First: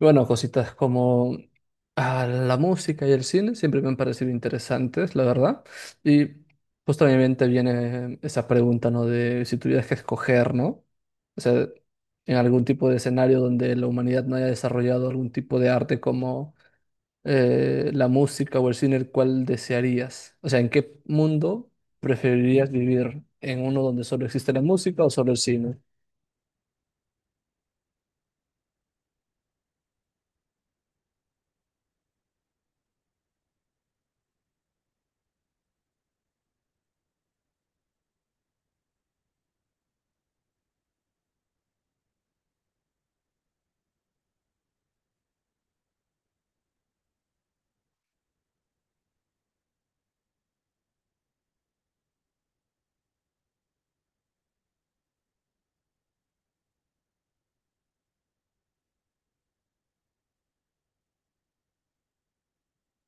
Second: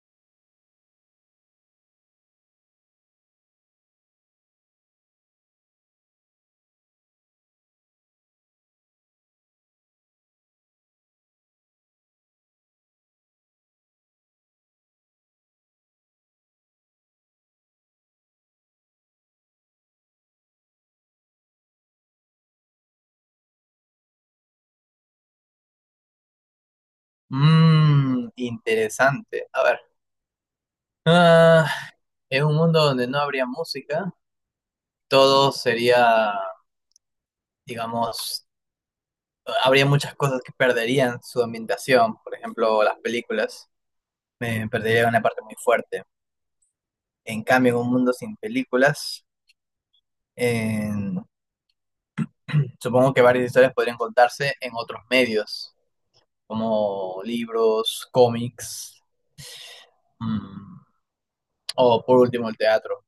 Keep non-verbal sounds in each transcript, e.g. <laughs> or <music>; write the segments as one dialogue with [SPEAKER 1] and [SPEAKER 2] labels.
[SPEAKER 1] Bueno, cositas como la música y el cine siempre me han parecido interesantes, la verdad. Y pues también te viene esa pregunta, ¿no? De si tuvieras que escoger, ¿no? O sea, en algún tipo de escenario donde la humanidad no haya desarrollado algún tipo de arte como la música o el cine, ¿cuál desearías? O sea, ¿en qué mundo preferirías vivir? ¿En uno donde solo existe la música o solo el cine?
[SPEAKER 2] Interesante. A ver. Ah, es un mundo donde no habría música. Todo sería, digamos, habría muchas cosas que perderían su ambientación. Por ejemplo, las películas. Perderían una parte muy fuerte. En cambio, en un mundo sin películas, en- supongo que varias historias podrían contarse en otros medios, como libros, cómics, mm, o por último el teatro.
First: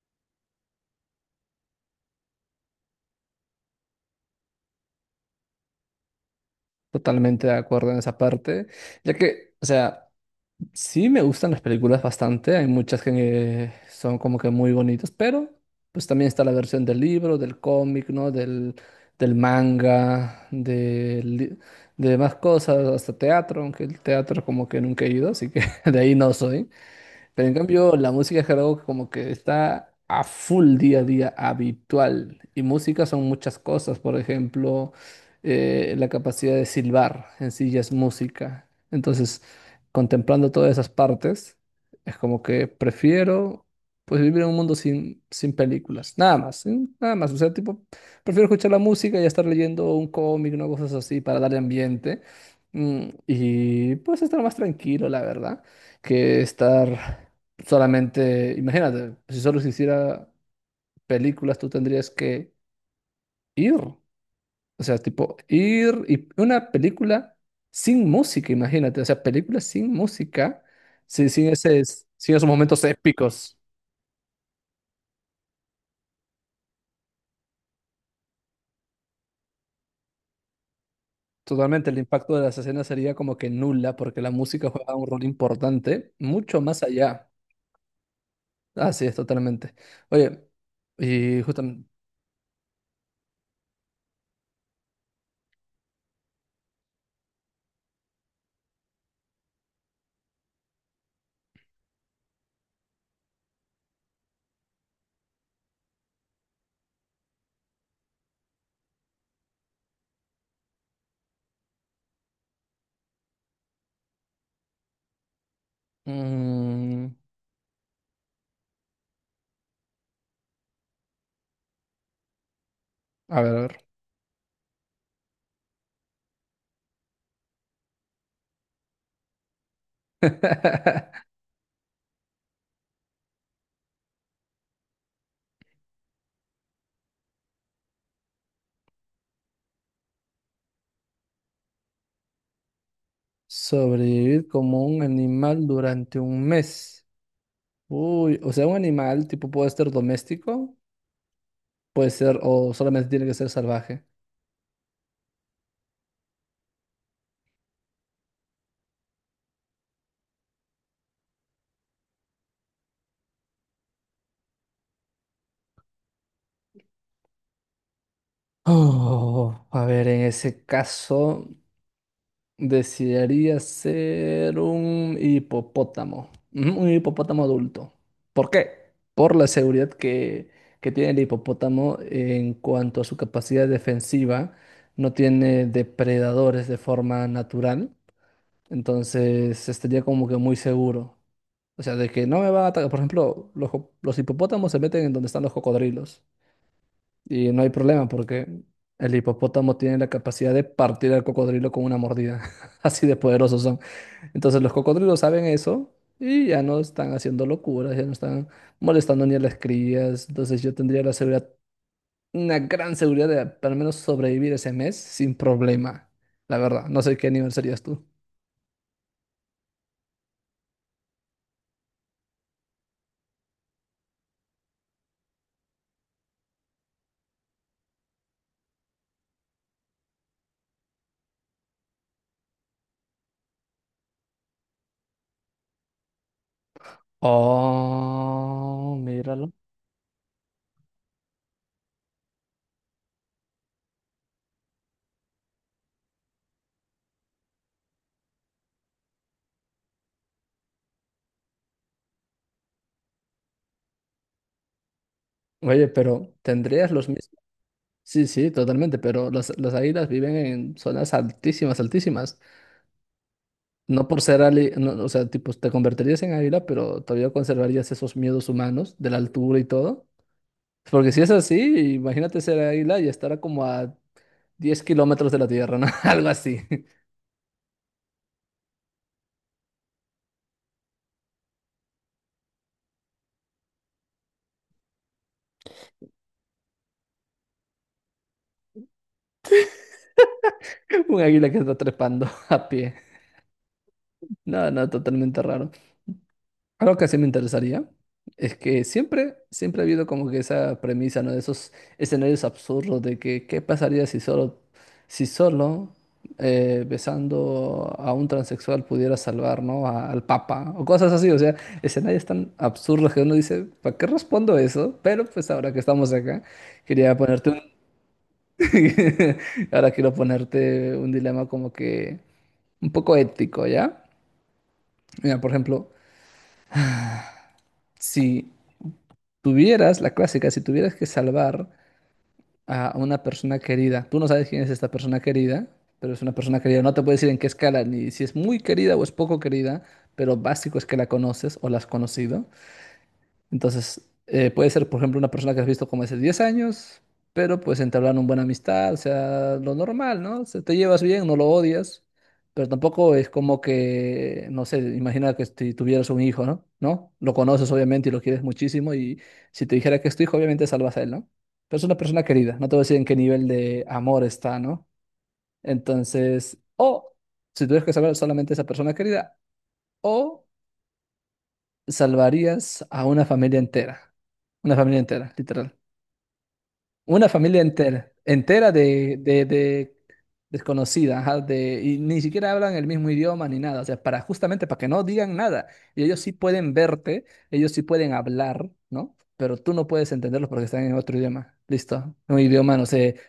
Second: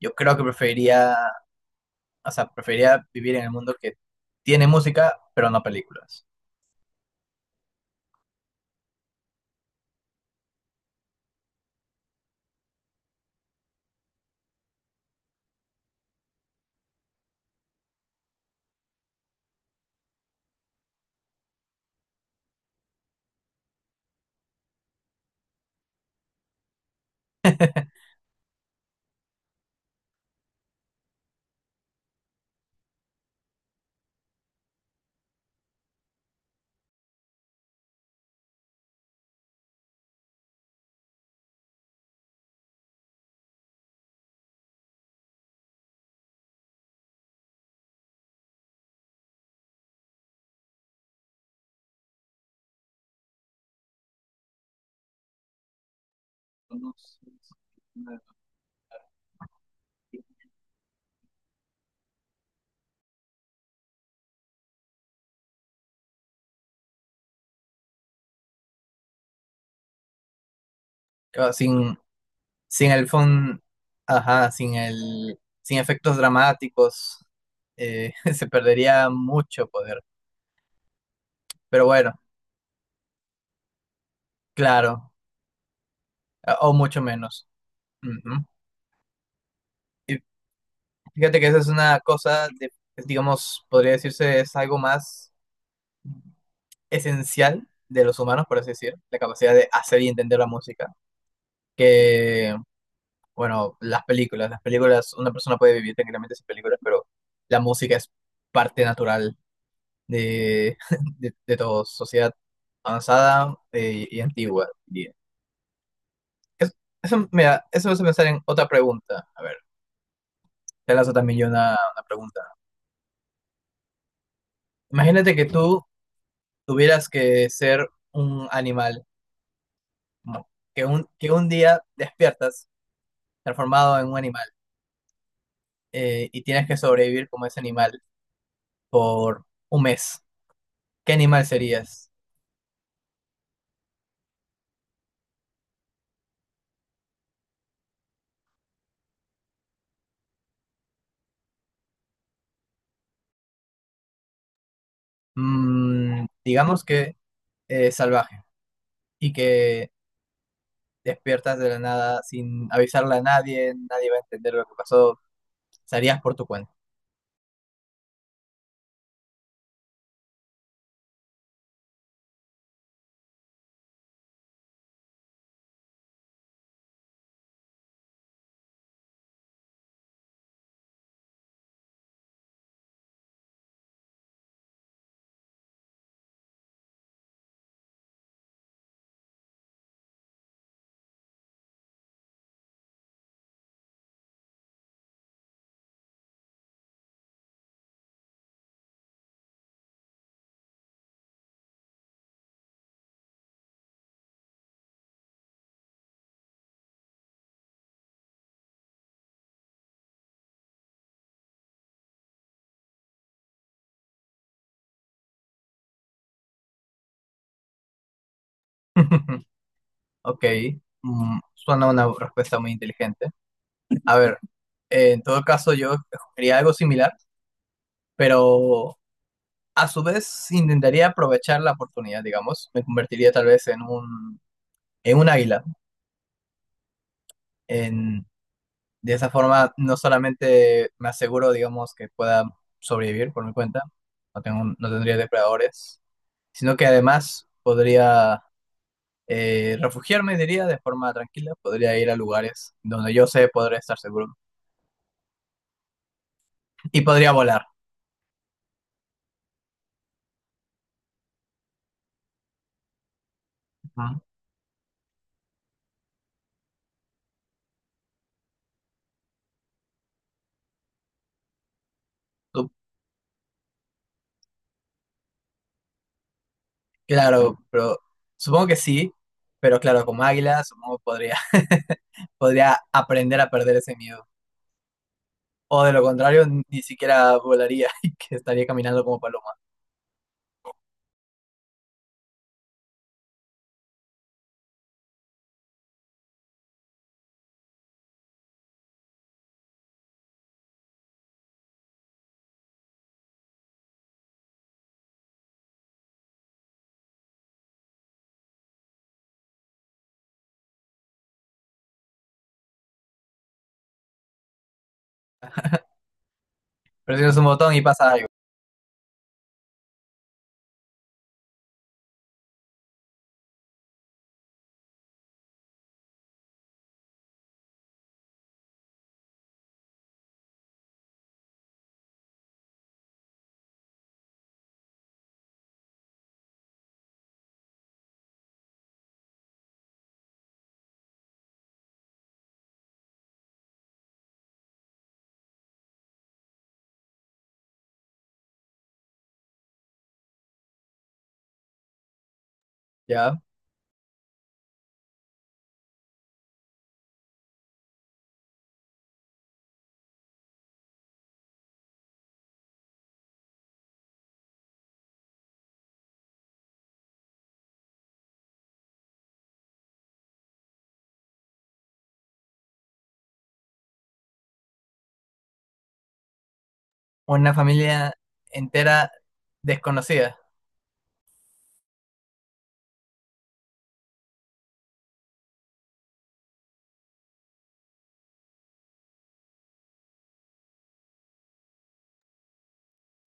[SPEAKER 2] Yo creo que preferiría vivir en el mundo que tiene música, pero no películas.
[SPEAKER 1] Totalmente de acuerdo en esa parte, ya que, o sea... Sí, me gustan las películas bastante. Hay muchas que son como que muy bonitas, pero pues también está la versión del libro, del cómic, ¿no? Del manga, de, más cosas, hasta teatro, aunque el teatro como que nunca he ido, así que <laughs> de ahí no soy. Pero en cambio, la música de karaoke como que está a full día a día habitual. Y música son muchas cosas. Por ejemplo, la capacidad de silbar en sí ya es música. Entonces, contemplando todas esas partes, es como que prefiero pues vivir en un mundo sin películas. Nada más, nada más. O sea, tipo, prefiero escuchar la música y estar leyendo un cómic, ¿no? Cosas así para darle ambiente. Mm, y pues estar más tranquilo, la verdad que estar solamente, imagínate, si solo se hiciera películas, tú tendrías que ir, o sea, tipo ir y una película sin música, imagínate, o sea, películas sin música, sin
[SPEAKER 2] O
[SPEAKER 1] ese,
[SPEAKER 2] sin,
[SPEAKER 1] sin esos momentos
[SPEAKER 2] sin el
[SPEAKER 1] épicos.
[SPEAKER 2] fun, ajá, sin el, sin efectos dramáticos, <laughs> se perdería mucho poder. Pero
[SPEAKER 1] Totalmente, el
[SPEAKER 2] bueno,
[SPEAKER 1] impacto de las escenas sería como que nula, porque la música juega un
[SPEAKER 2] claro,
[SPEAKER 1] rol importante, mucho
[SPEAKER 2] o
[SPEAKER 1] más
[SPEAKER 2] mucho
[SPEAKER 1] allá.
[SPEAKER 2] menos. Ujú.
[SPEAKER 1] Así es, totalmente. Oye,
[SPEAKER 2] Fíjate
[SPEAKER 1] y
[SPEAKER 2] que esa es
[SPEAKER 1] justamente,
[SPEAKER 2] una cosa, digamos, podría decirse es algo más esencial de los humanos, por así decir, la capacidad de hacer y entender la música, que bueno, las películas, una persona puede vivir tranquilamente sin películas, pero la música es parte natural de, <laughs> de toda sociedad avanzada, y antigua, diría. Es-
[SPEAKER 1] mm,
[SPEAKER 2] Eso, mira, eso me hace pensar en otra pregunta. A ver, te lanzo también yo una pregunta.
[SPEAKER 1] a ver, a ver.
[SPEAKER 2] Imagínate que tú tuvieras que ser un animal, como que un,
[SPEAKER 1] <laughs>
[SPEAKER 2] que un día despiertas transformado en un animal, y tienes que sobrevivir como ese animal por un mes. ¿Qué animal serías?
[SPEAKER 1] Sobrevivir como un animal durante un mes. Uy, o sea, un animal tipo puede ser doméstico, puede ser o solamente tiene que ser salvaje.
[SPEAKER 2] Digamos que es salvaje y que despiertas de la nada sin avisarle a nadie, nadie va a entender lo que pasó, salías por tu cuenta.
[SPEAKER 1] Oh, a ver, en ese caso desearía ser un hipopótamo. Ujú, un hipopótamo adulto. ¿Por qué? Por la seguridad que tiene el hipopótamo en cuanto a su capacidad defensiva. No tiene depredadores de forma natural. Entonces estaría como que muy seguro. O sea, de que no me va a atacar. Por ejemplo, los hipopótamos se meten en donde están los cocodrilos. Y no hay problema porque el hipopótamo tiene la capacidad de partir al cocodrilo con una mordida. <laughs> Así de poderosos son. Entonces los cocodrilos saben eso y ya no están haciendo locuras, ya no están molestando ni a las crías. Entonces yo tendría la seguridad, una gran seguridad de al menos sobrevivir ese mes sin problema. La verdad, no sé qué nivel serías tú.
[SPEAKER 2] <laughs> Ok, suena una respuesta muy inteligente. A ver, en todo caso yo escogería algo similar, pero a su vez intentaría aprovechar la oportunidad, digamos, me convertiría tal vez en un águila, en
[SPEAKER 1] Oh,
[SPEAKER 2] de esa
[SPEAKER 1] míralo.
[SPEAKER 2] forma, no solamente me aseguro, digamos, que pueda sobrevivir por mi cuenta, no tendría depredadores, sino que además podría, refugiarme, diría, de forma tranquila, podría ir a lugares donde yo sé podría estar seguro
[SPEAKER 1] Oye, pero ¿tendrías
[SPEAKER 2] y
[SPEAKER 1] los
[SPEAKER 2] podría
[SPEAKER 1] mismos?
[SPEAKER 2] volar.
[SPEAKER 1] Sí, sí, totalmente, pero las águilas viven en zonas altísimas, altísimas. No
[SPEAKER 2] Ujú.
[SPEAKER 1] por ser ali, no, o sea, tipo, te convertirías en águila, pero todavía conservarías esos miedos humanos de la altura y todo. Porque si es así, imagínate ser
[SPEAKER 2] Tú-
[SPEAKER 1] águila y estar a como a 10 kilómetros de la tierra, ¿no? <laughs> Algo así.
[SPEAKER 2] Claro, pero supongo que sí, pero claro, como águila, supongo que podría, <laughs> podría aprender a perder ese miedo. O de lo contrario, ni siquiera volaría <laughs> y que estaría caminando como paloma.
[SPEAKER 1] <laughs> Un águila que está trepando <laughs> a pie. No, no, totalmente raro. Algo que sí me interesaría es que siempre, siempre ha habido como que esa premisa, ¿no? De esos escenarios absurdos de que qué pasaría si solo besando a un transexual pudiera salvar, ¿no? Al Papa o cosas así, o sea, escenarios tan absurdos que uno dice, ¿para qué respondo eso? Pero pues ahora que estamos acá, quería
[SPEAKER 2] Presionas un
[SPEAKER 1] ponerte un...
[SPEAKER 2] botón y pasa algo,
[SPEAKER 1] <laughs> ahora quiero ponerte un dilema como que un poco ético, ¿ya? Mira, por ejemplo, si tuvieras, la clásica, si tuvieras que salvar a una persona querida, tú no sabes quién es esta persona querida, pero es una persona querida, no te puedo decir en qué escala, ni si es muy querida o es poco querida, pero básico es que la conoces o la has conocido. Entonces, puede ser, por ejemplo, una persona que has visto como hace 10 años, pero pues entablaron una buena amistad, o sea, lo normal, ¿no? Se te llevas bien, no lo odias, pero tampoco es
[SPEAKER 2] ¿ya?
[SPEAKER 1] como que, no sé, imagina que si tuvieras un hijo, ¿no? ¿No? Lo conoces obviamente y lo quieres muchísimo y si te dijera que es tu hijo, obviamente salvas a él, ¿no? Pero es una persona querida, no te voy a decir en qué nivel de amor está, ¿no? Entonces, o si tuvieras que saber solamente esa persona querida, o salvarías a una familia entera. Una familia entera, literal. Una
[SPEAKER 2] Una
[SPEAKER 1] familia entera,
[SPEAKER 2] familia
[SPEAKER 1] entera
[SPEAKER 2] entera
[SPEAKER 1] de
[SPEAKER 2] desconocida.
[SPEAKER 1] desconocida, ajá, de, y ni siquiera hablan el mismo idioma ni nada, o sea, para justamente para que no digan nada. Y ellos sí pueden verte, ellos sí pueden hablar, ¿no? Pero tú no puedes entenderlos porque están en otro idioma. Listo, un idioma, no sé,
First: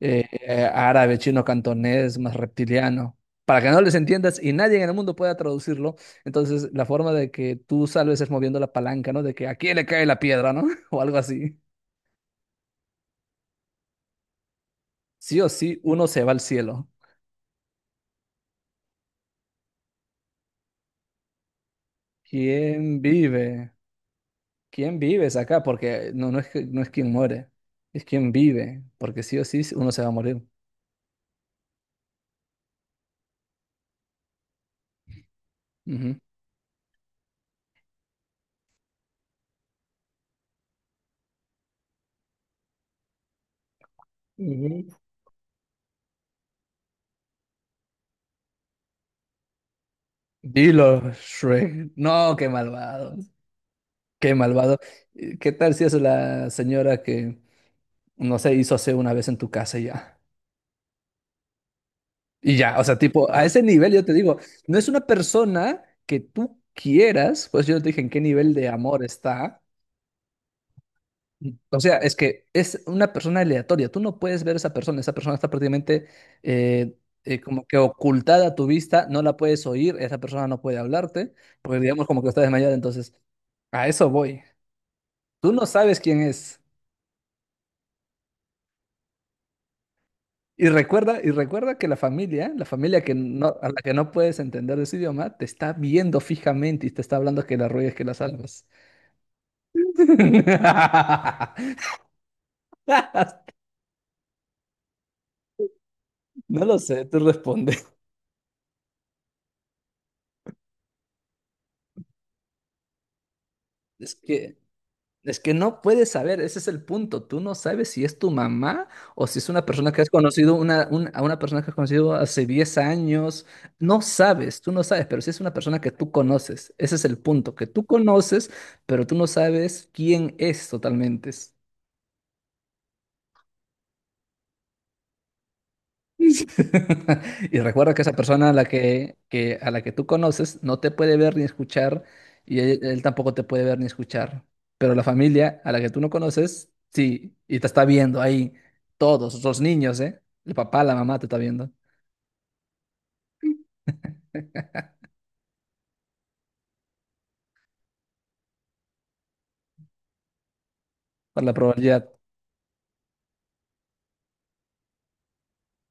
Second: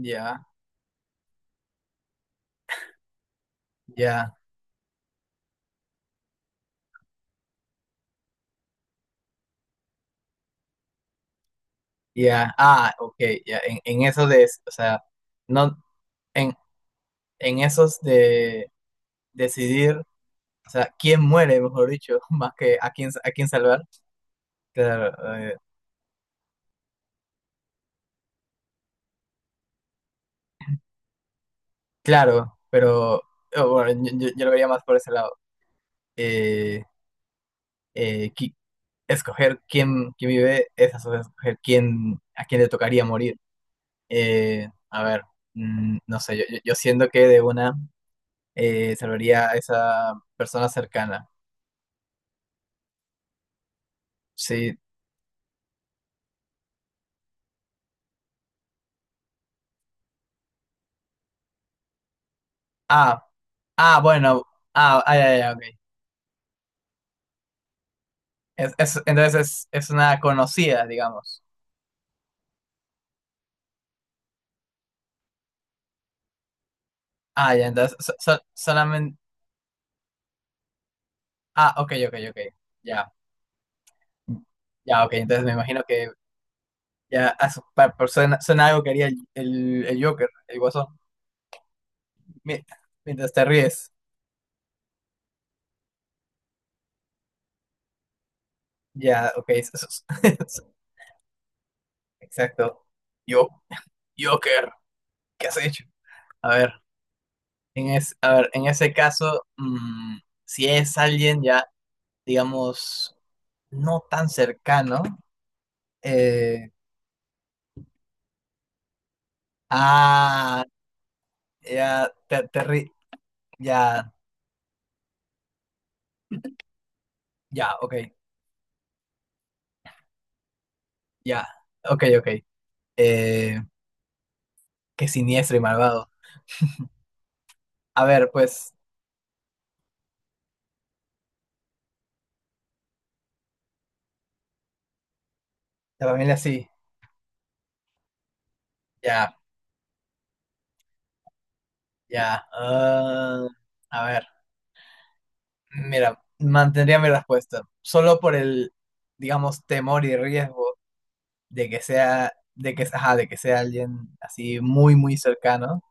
[SPEAKER 1] árabe, chino, cantonés, más reptiliano. Para que no les
[SPEAKER 2] ya,
[SPEAKER 1] entiendas y nadie en el mundo pueda traducirlo, entonces la forma de que tú salves es moviendo la palanca, ¿no? De que a quién le cae la piedra, ¿no? <laughs> O algo así.
[SPEAKER 2] ya. Ah, ok, ya. En eso de, o sea,
[SPEAKER 1] Sí o
[SPEAKER 2] no,
[SPEAKER 1] sí, uno se va al
[SPEAKER 2] en,
[SPEAKER 1] cielo.
[SPEAKER 2] en esos de decidir, o sea, quién muere, mejor dicho, <laughs> más que
[SPEAKER 1] ¿Quién
[SPEAKER 2] a quién
[SPEAKER 1] vive?
[SPEAKER 2] salvar.
[SPEAKER 1] ¿Quién
[SPEAKER 2] Claro,
[SPEAKER 1] vives acá? Porque no es, no es quien muere, es quien vive, porque sí o sí sí, uno se va a morir.
[SPEAKER 2] claro, pero bueno, yo lo vería más por ese lado.
[SPEAKER 1] Ujú.
[SPEAKER 2] Eh, eh, qui- Escoger quién, quién vive es a su vez escoger quién, a quién le tocaría morir.
[SPEAKER 1] Ujú.
[SPEAKER 2] A ver, no sé, yo siento que de una, salvaría a esa persona
[SPEAKER 1] Dilo,
[SPEAKER 2] cercana.
[SPEAKER 1] Shrek. No, qué malvado. Qué
[SPEAKER 2] Sí.
[SPEAKER 1] malvado. ¿Qué tal si es la señora no sé, hizo hace una vez en tu casa y ya? Y ya, o sea,
[SPEAKER 2] Ah,
[SPEAKER 1] tipo, a ese nivel
[SPEAKER 2] ah,
[SPEAKER 1] yo te digo,
[SPEAKER 2] bueno.
[SPEAKER 1] no es una
[SPEAKER 2] Ah, ah, ya, ya, ok.
[SPEAKER 1] persona que tú quieras, pues yo no te dije en qué nivel de amor
[SPEAKER 2] Entonces
[SPEAKER 1] está.
[SPEAKER 2] es una conocida, digamos.
[SPEAKER 1] O sea, es que es una persona aleatoria. Tú no puedes ver a esa persona. Esa persona está prácticamente eh,
[SPEAKER 2] Ah,
[SPEAKER 1] como
[SPEAKER 2] ya,
[SPEAKER 1] que
[SPEAKER 2] entonces
[SPEAKER 1] ocultada a tu vista.
[SPEAKER 2] solamente...
[SPEAKER 1] No la puedes oír. Esa persona no puede hablarte.
[SPEAKER 2] Ah,
[SPEAKER 1] Porque
[SPEAKER 2] ok,
[SPEAKER 1] digamos
[SPEAKER 2] ok,
[SPEAKER 1] como que
[SPEAKER 2] ok.
[SPEAKER 1] está desmayada.
[SPEAKER 2] Ya.
[SPEAKER 1] Entonces, a eso voy.
[SPEAKER 2] Ya, ok. Entonces me
[SPEAKER 1] Tú no
[SPEAKER 2] imagino
[SPEAKER 1] sabes
[SPEAKER 2] que
[SPEAKER 1] quién es.
[SPEAKER 2] ya a su- pa- pa- suena, suena algo que haría el Joker, el Guasón.
[SPEAKER 1] Y recuerda que
[SPEAKER 2] Mi-
[SPEAKER 1] la familia que
[SPEAKER 2] Mientras te
[SPEAKER 1] no, a la
[SPEAKER 2] ríes.
[SPEAKER 1] que no puedes entender ese idioma, te está viendo fijamente y te está hablando que la ruegues, que la salvas.
[SPEAKER 2] Ya, ok. <laughs>
[SPEAKER 1] <laughs>
[SPEAKER 2] Exacto. Yo, Joker, ¿qué has hecho? A
[SPEAKER 1] No
[SPEAKER 2] ver.
[SPEAKER 1] lo sé, tú respondes.
[SPEAKER 2] A ver, en ese caso, si es alguien ya, digamos, no
[SPEAKER 1] Es
[SPEAKER 2] tan
[SPEAKER 1] que
[SPEAKER 2] cercano,
[SPEAKER 1] es que no puedes saber, ese es
[SPEAKER 2] eh,
[SPEAKER 1] el punto. Tú no sabes si es tu mamá o si es una persona que has conocido,
[SPEAKER 2] ah,
[SPEAKER 1] a una persona que has
[SPEAKER 2] ya,
[SPEAKER 1] conocido hace 10 años.
[SPEAKER 2] ya,
[SPEAKER 1] No sabes, tú no sabes, pero si es una persona que tú conoces, ese es el punto, que
[SPEAKER 2] ya,
[SPEAKER 1] tú
[SPEAKER 2] ok,
[SPEAKER 1] conoces, pero tú no sabes quién es totalmente.
[SPEAKER 2] ya, ok, ok, eh, qué siniestro y malvado.
[SPEAKER 1] <laughs> Y recuerda que
[SPEAKER 2] A
[SPEAKER 1] esa
[SPEAKER 2] ver,
[SPEAKER 1] persona a la
[SPEAKER 2] pues,
[SPEAKER 1] a la que tú conoces no te puede ver ni escuchar y él tampoco te puede ver ni escuchar. Pero la familia a la que tú
[SPEAKER 2] la
[SPEAKER 1] no
[SPEAKER 2] familia sí,
[SPEAKER 1] conoces, sí, y te está viendo ahí
[SPEAKER 2] ya,
[SPEAKER 1] todos, los niños, ¿eh? El papá, la mamá te está viendo,
[SPEAKER 2] ya, ah, a ver, mira, mantendría mi respuesta, solo por el, digamos, temor y riesgo
[SPEAKER 1] por la
[SPEAKER 2] de que
[SPEAKER 1] probabilidad.
[SPEAKER 2] sea, ajá, de que sea alguien así muy, muy cercano,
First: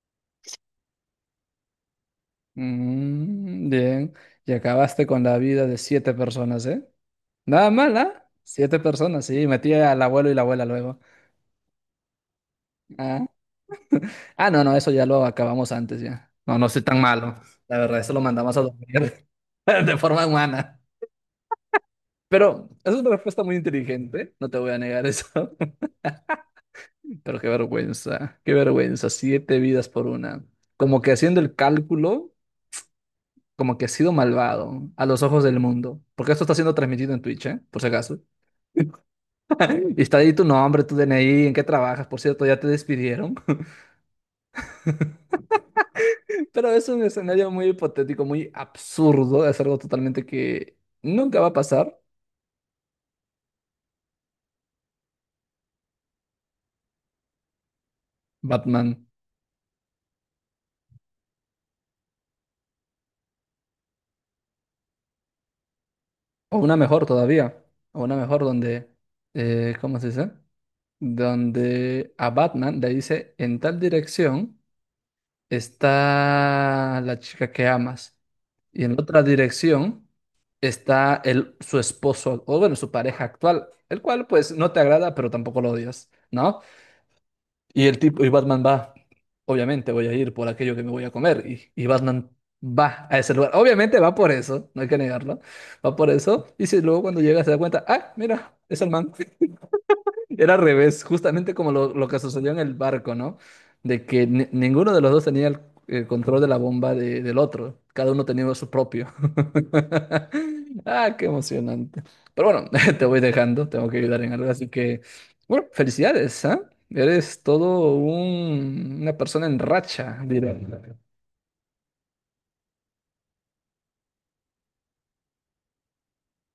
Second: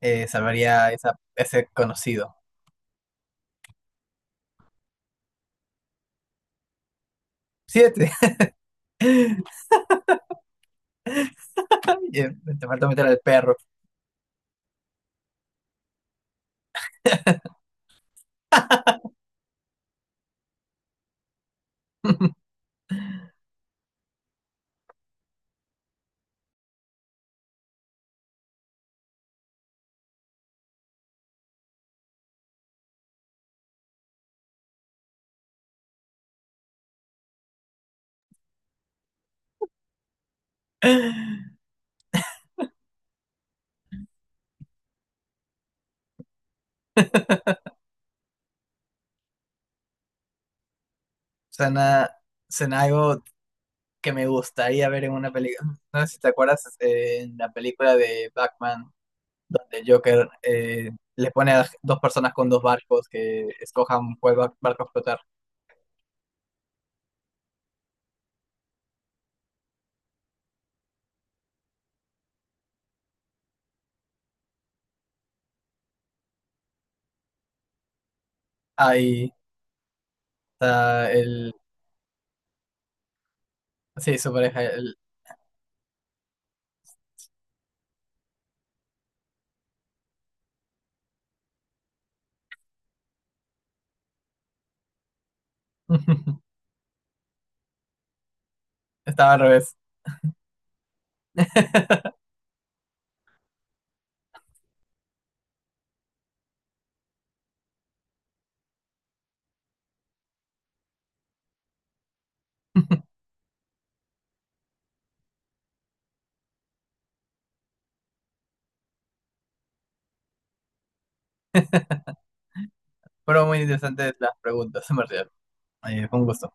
[SPEAKER 2] salvaría esa, ese conocido.
[SPEAKER 1] Mm, bien, y acabaste con la vida de 7 personas, ¿eh? Nada mal,
[SPEAKER 2] Siete,
[SPEAKER 1] ¿ah? 7 personas, sí, metí al abuelo y la abuela luego.
[SPEAKER 2] <laughs> ay, te falta meter al
[SPEAKER 1] Ah.
[SPEAKER 2] perro.
[SPEAKER 1] Ah, no, no, eso ya lo acabamos antes ya. No, no soy tan malo. La verdad, eso lo mandamos a dormir <laughs> de forma humana. Pero es una respuesta muy inteligente, no te voy a negar eso. <laughs> Pero qué vergüenza, 7 vidas por una. Como que haciendo el cálculo, como que ha sido malvado a los ojos del mundo. Porque esto está siendo transmitido en Twitch, ¿eh? Por si acaso. <laughs> Y está ahí tu nombre, tu DNI, en qué
[SPEAKER 2] <laughs>
[SPEAKER 1] trabajas. Por cierto, ya te despidieron. Pero es un escenario muy hipotético, muy absurdo, es algo totalmente que nunca va a pasar.
[SPEAKER 2] Suena, suena algo que me gustaría ver en una película. No sé si te acuerdas, en la película de
[SPEAKER 1] Batman.
[SPEAKER 2] Batman, donde Joker, le pone a dos personas con dos barcos que escojan cuál barco explotar.
[SPEAKER 1] O una mejor todavía. O una mejor donde, ¿cómo se dice? Donde a Batman le dice, en tal dirección está la chica que amas. Y en otra
[SPEAKER 2] Ahí
[SPEAKER 1] dirección
[SPEAKER 2] está
[SPEAKER 1] está
[SPEAKER 2] el.
[SPEAKER 1] el, su esposo, o bueno, su pareja actual, el
[SPEAKER 2] Sí,
[SPEAKER 1] cual
[SPEAKER 2] su
[SPEAKER 1] pues
[SPEAKER 2] pareja.
[SPEAKER 1] no te agrada, pero tampoco lo odias, ¿no? Y el tipo, y Batman va, obviamente voy a ir por aquello que me voy a comer. Y Batman va a ese lugar. Obviamente va por eso, no hay que negarlo. Va por eso.
[SPEAKER 2] <laughs>
[SPEAKER 1] Y si luego cuando llega se da cuenta, ah, mira, es el man.
[SPEAKER 2] Estaba al revés.
[SPEAKER 1] Era al revés, justamente como lo
[SPEAKER 2] <laughs>
[SPEAKER 1] que sucedió en el barco, ¿no? De que ninguno de los dos tenía el control de la bomba del otro. Cada uno tenía su propio. <laughs> Ah, qué emocionante. Pero bueno, <laughs> te voy dejando, tengo que ayudar en algo. Así que, bueno, felicidades, ¿ah? Eres una persona en racha, diré.
[SPEAKER 2] Fueron muy interesantes las preguntas, en verdad. Fue un gusto.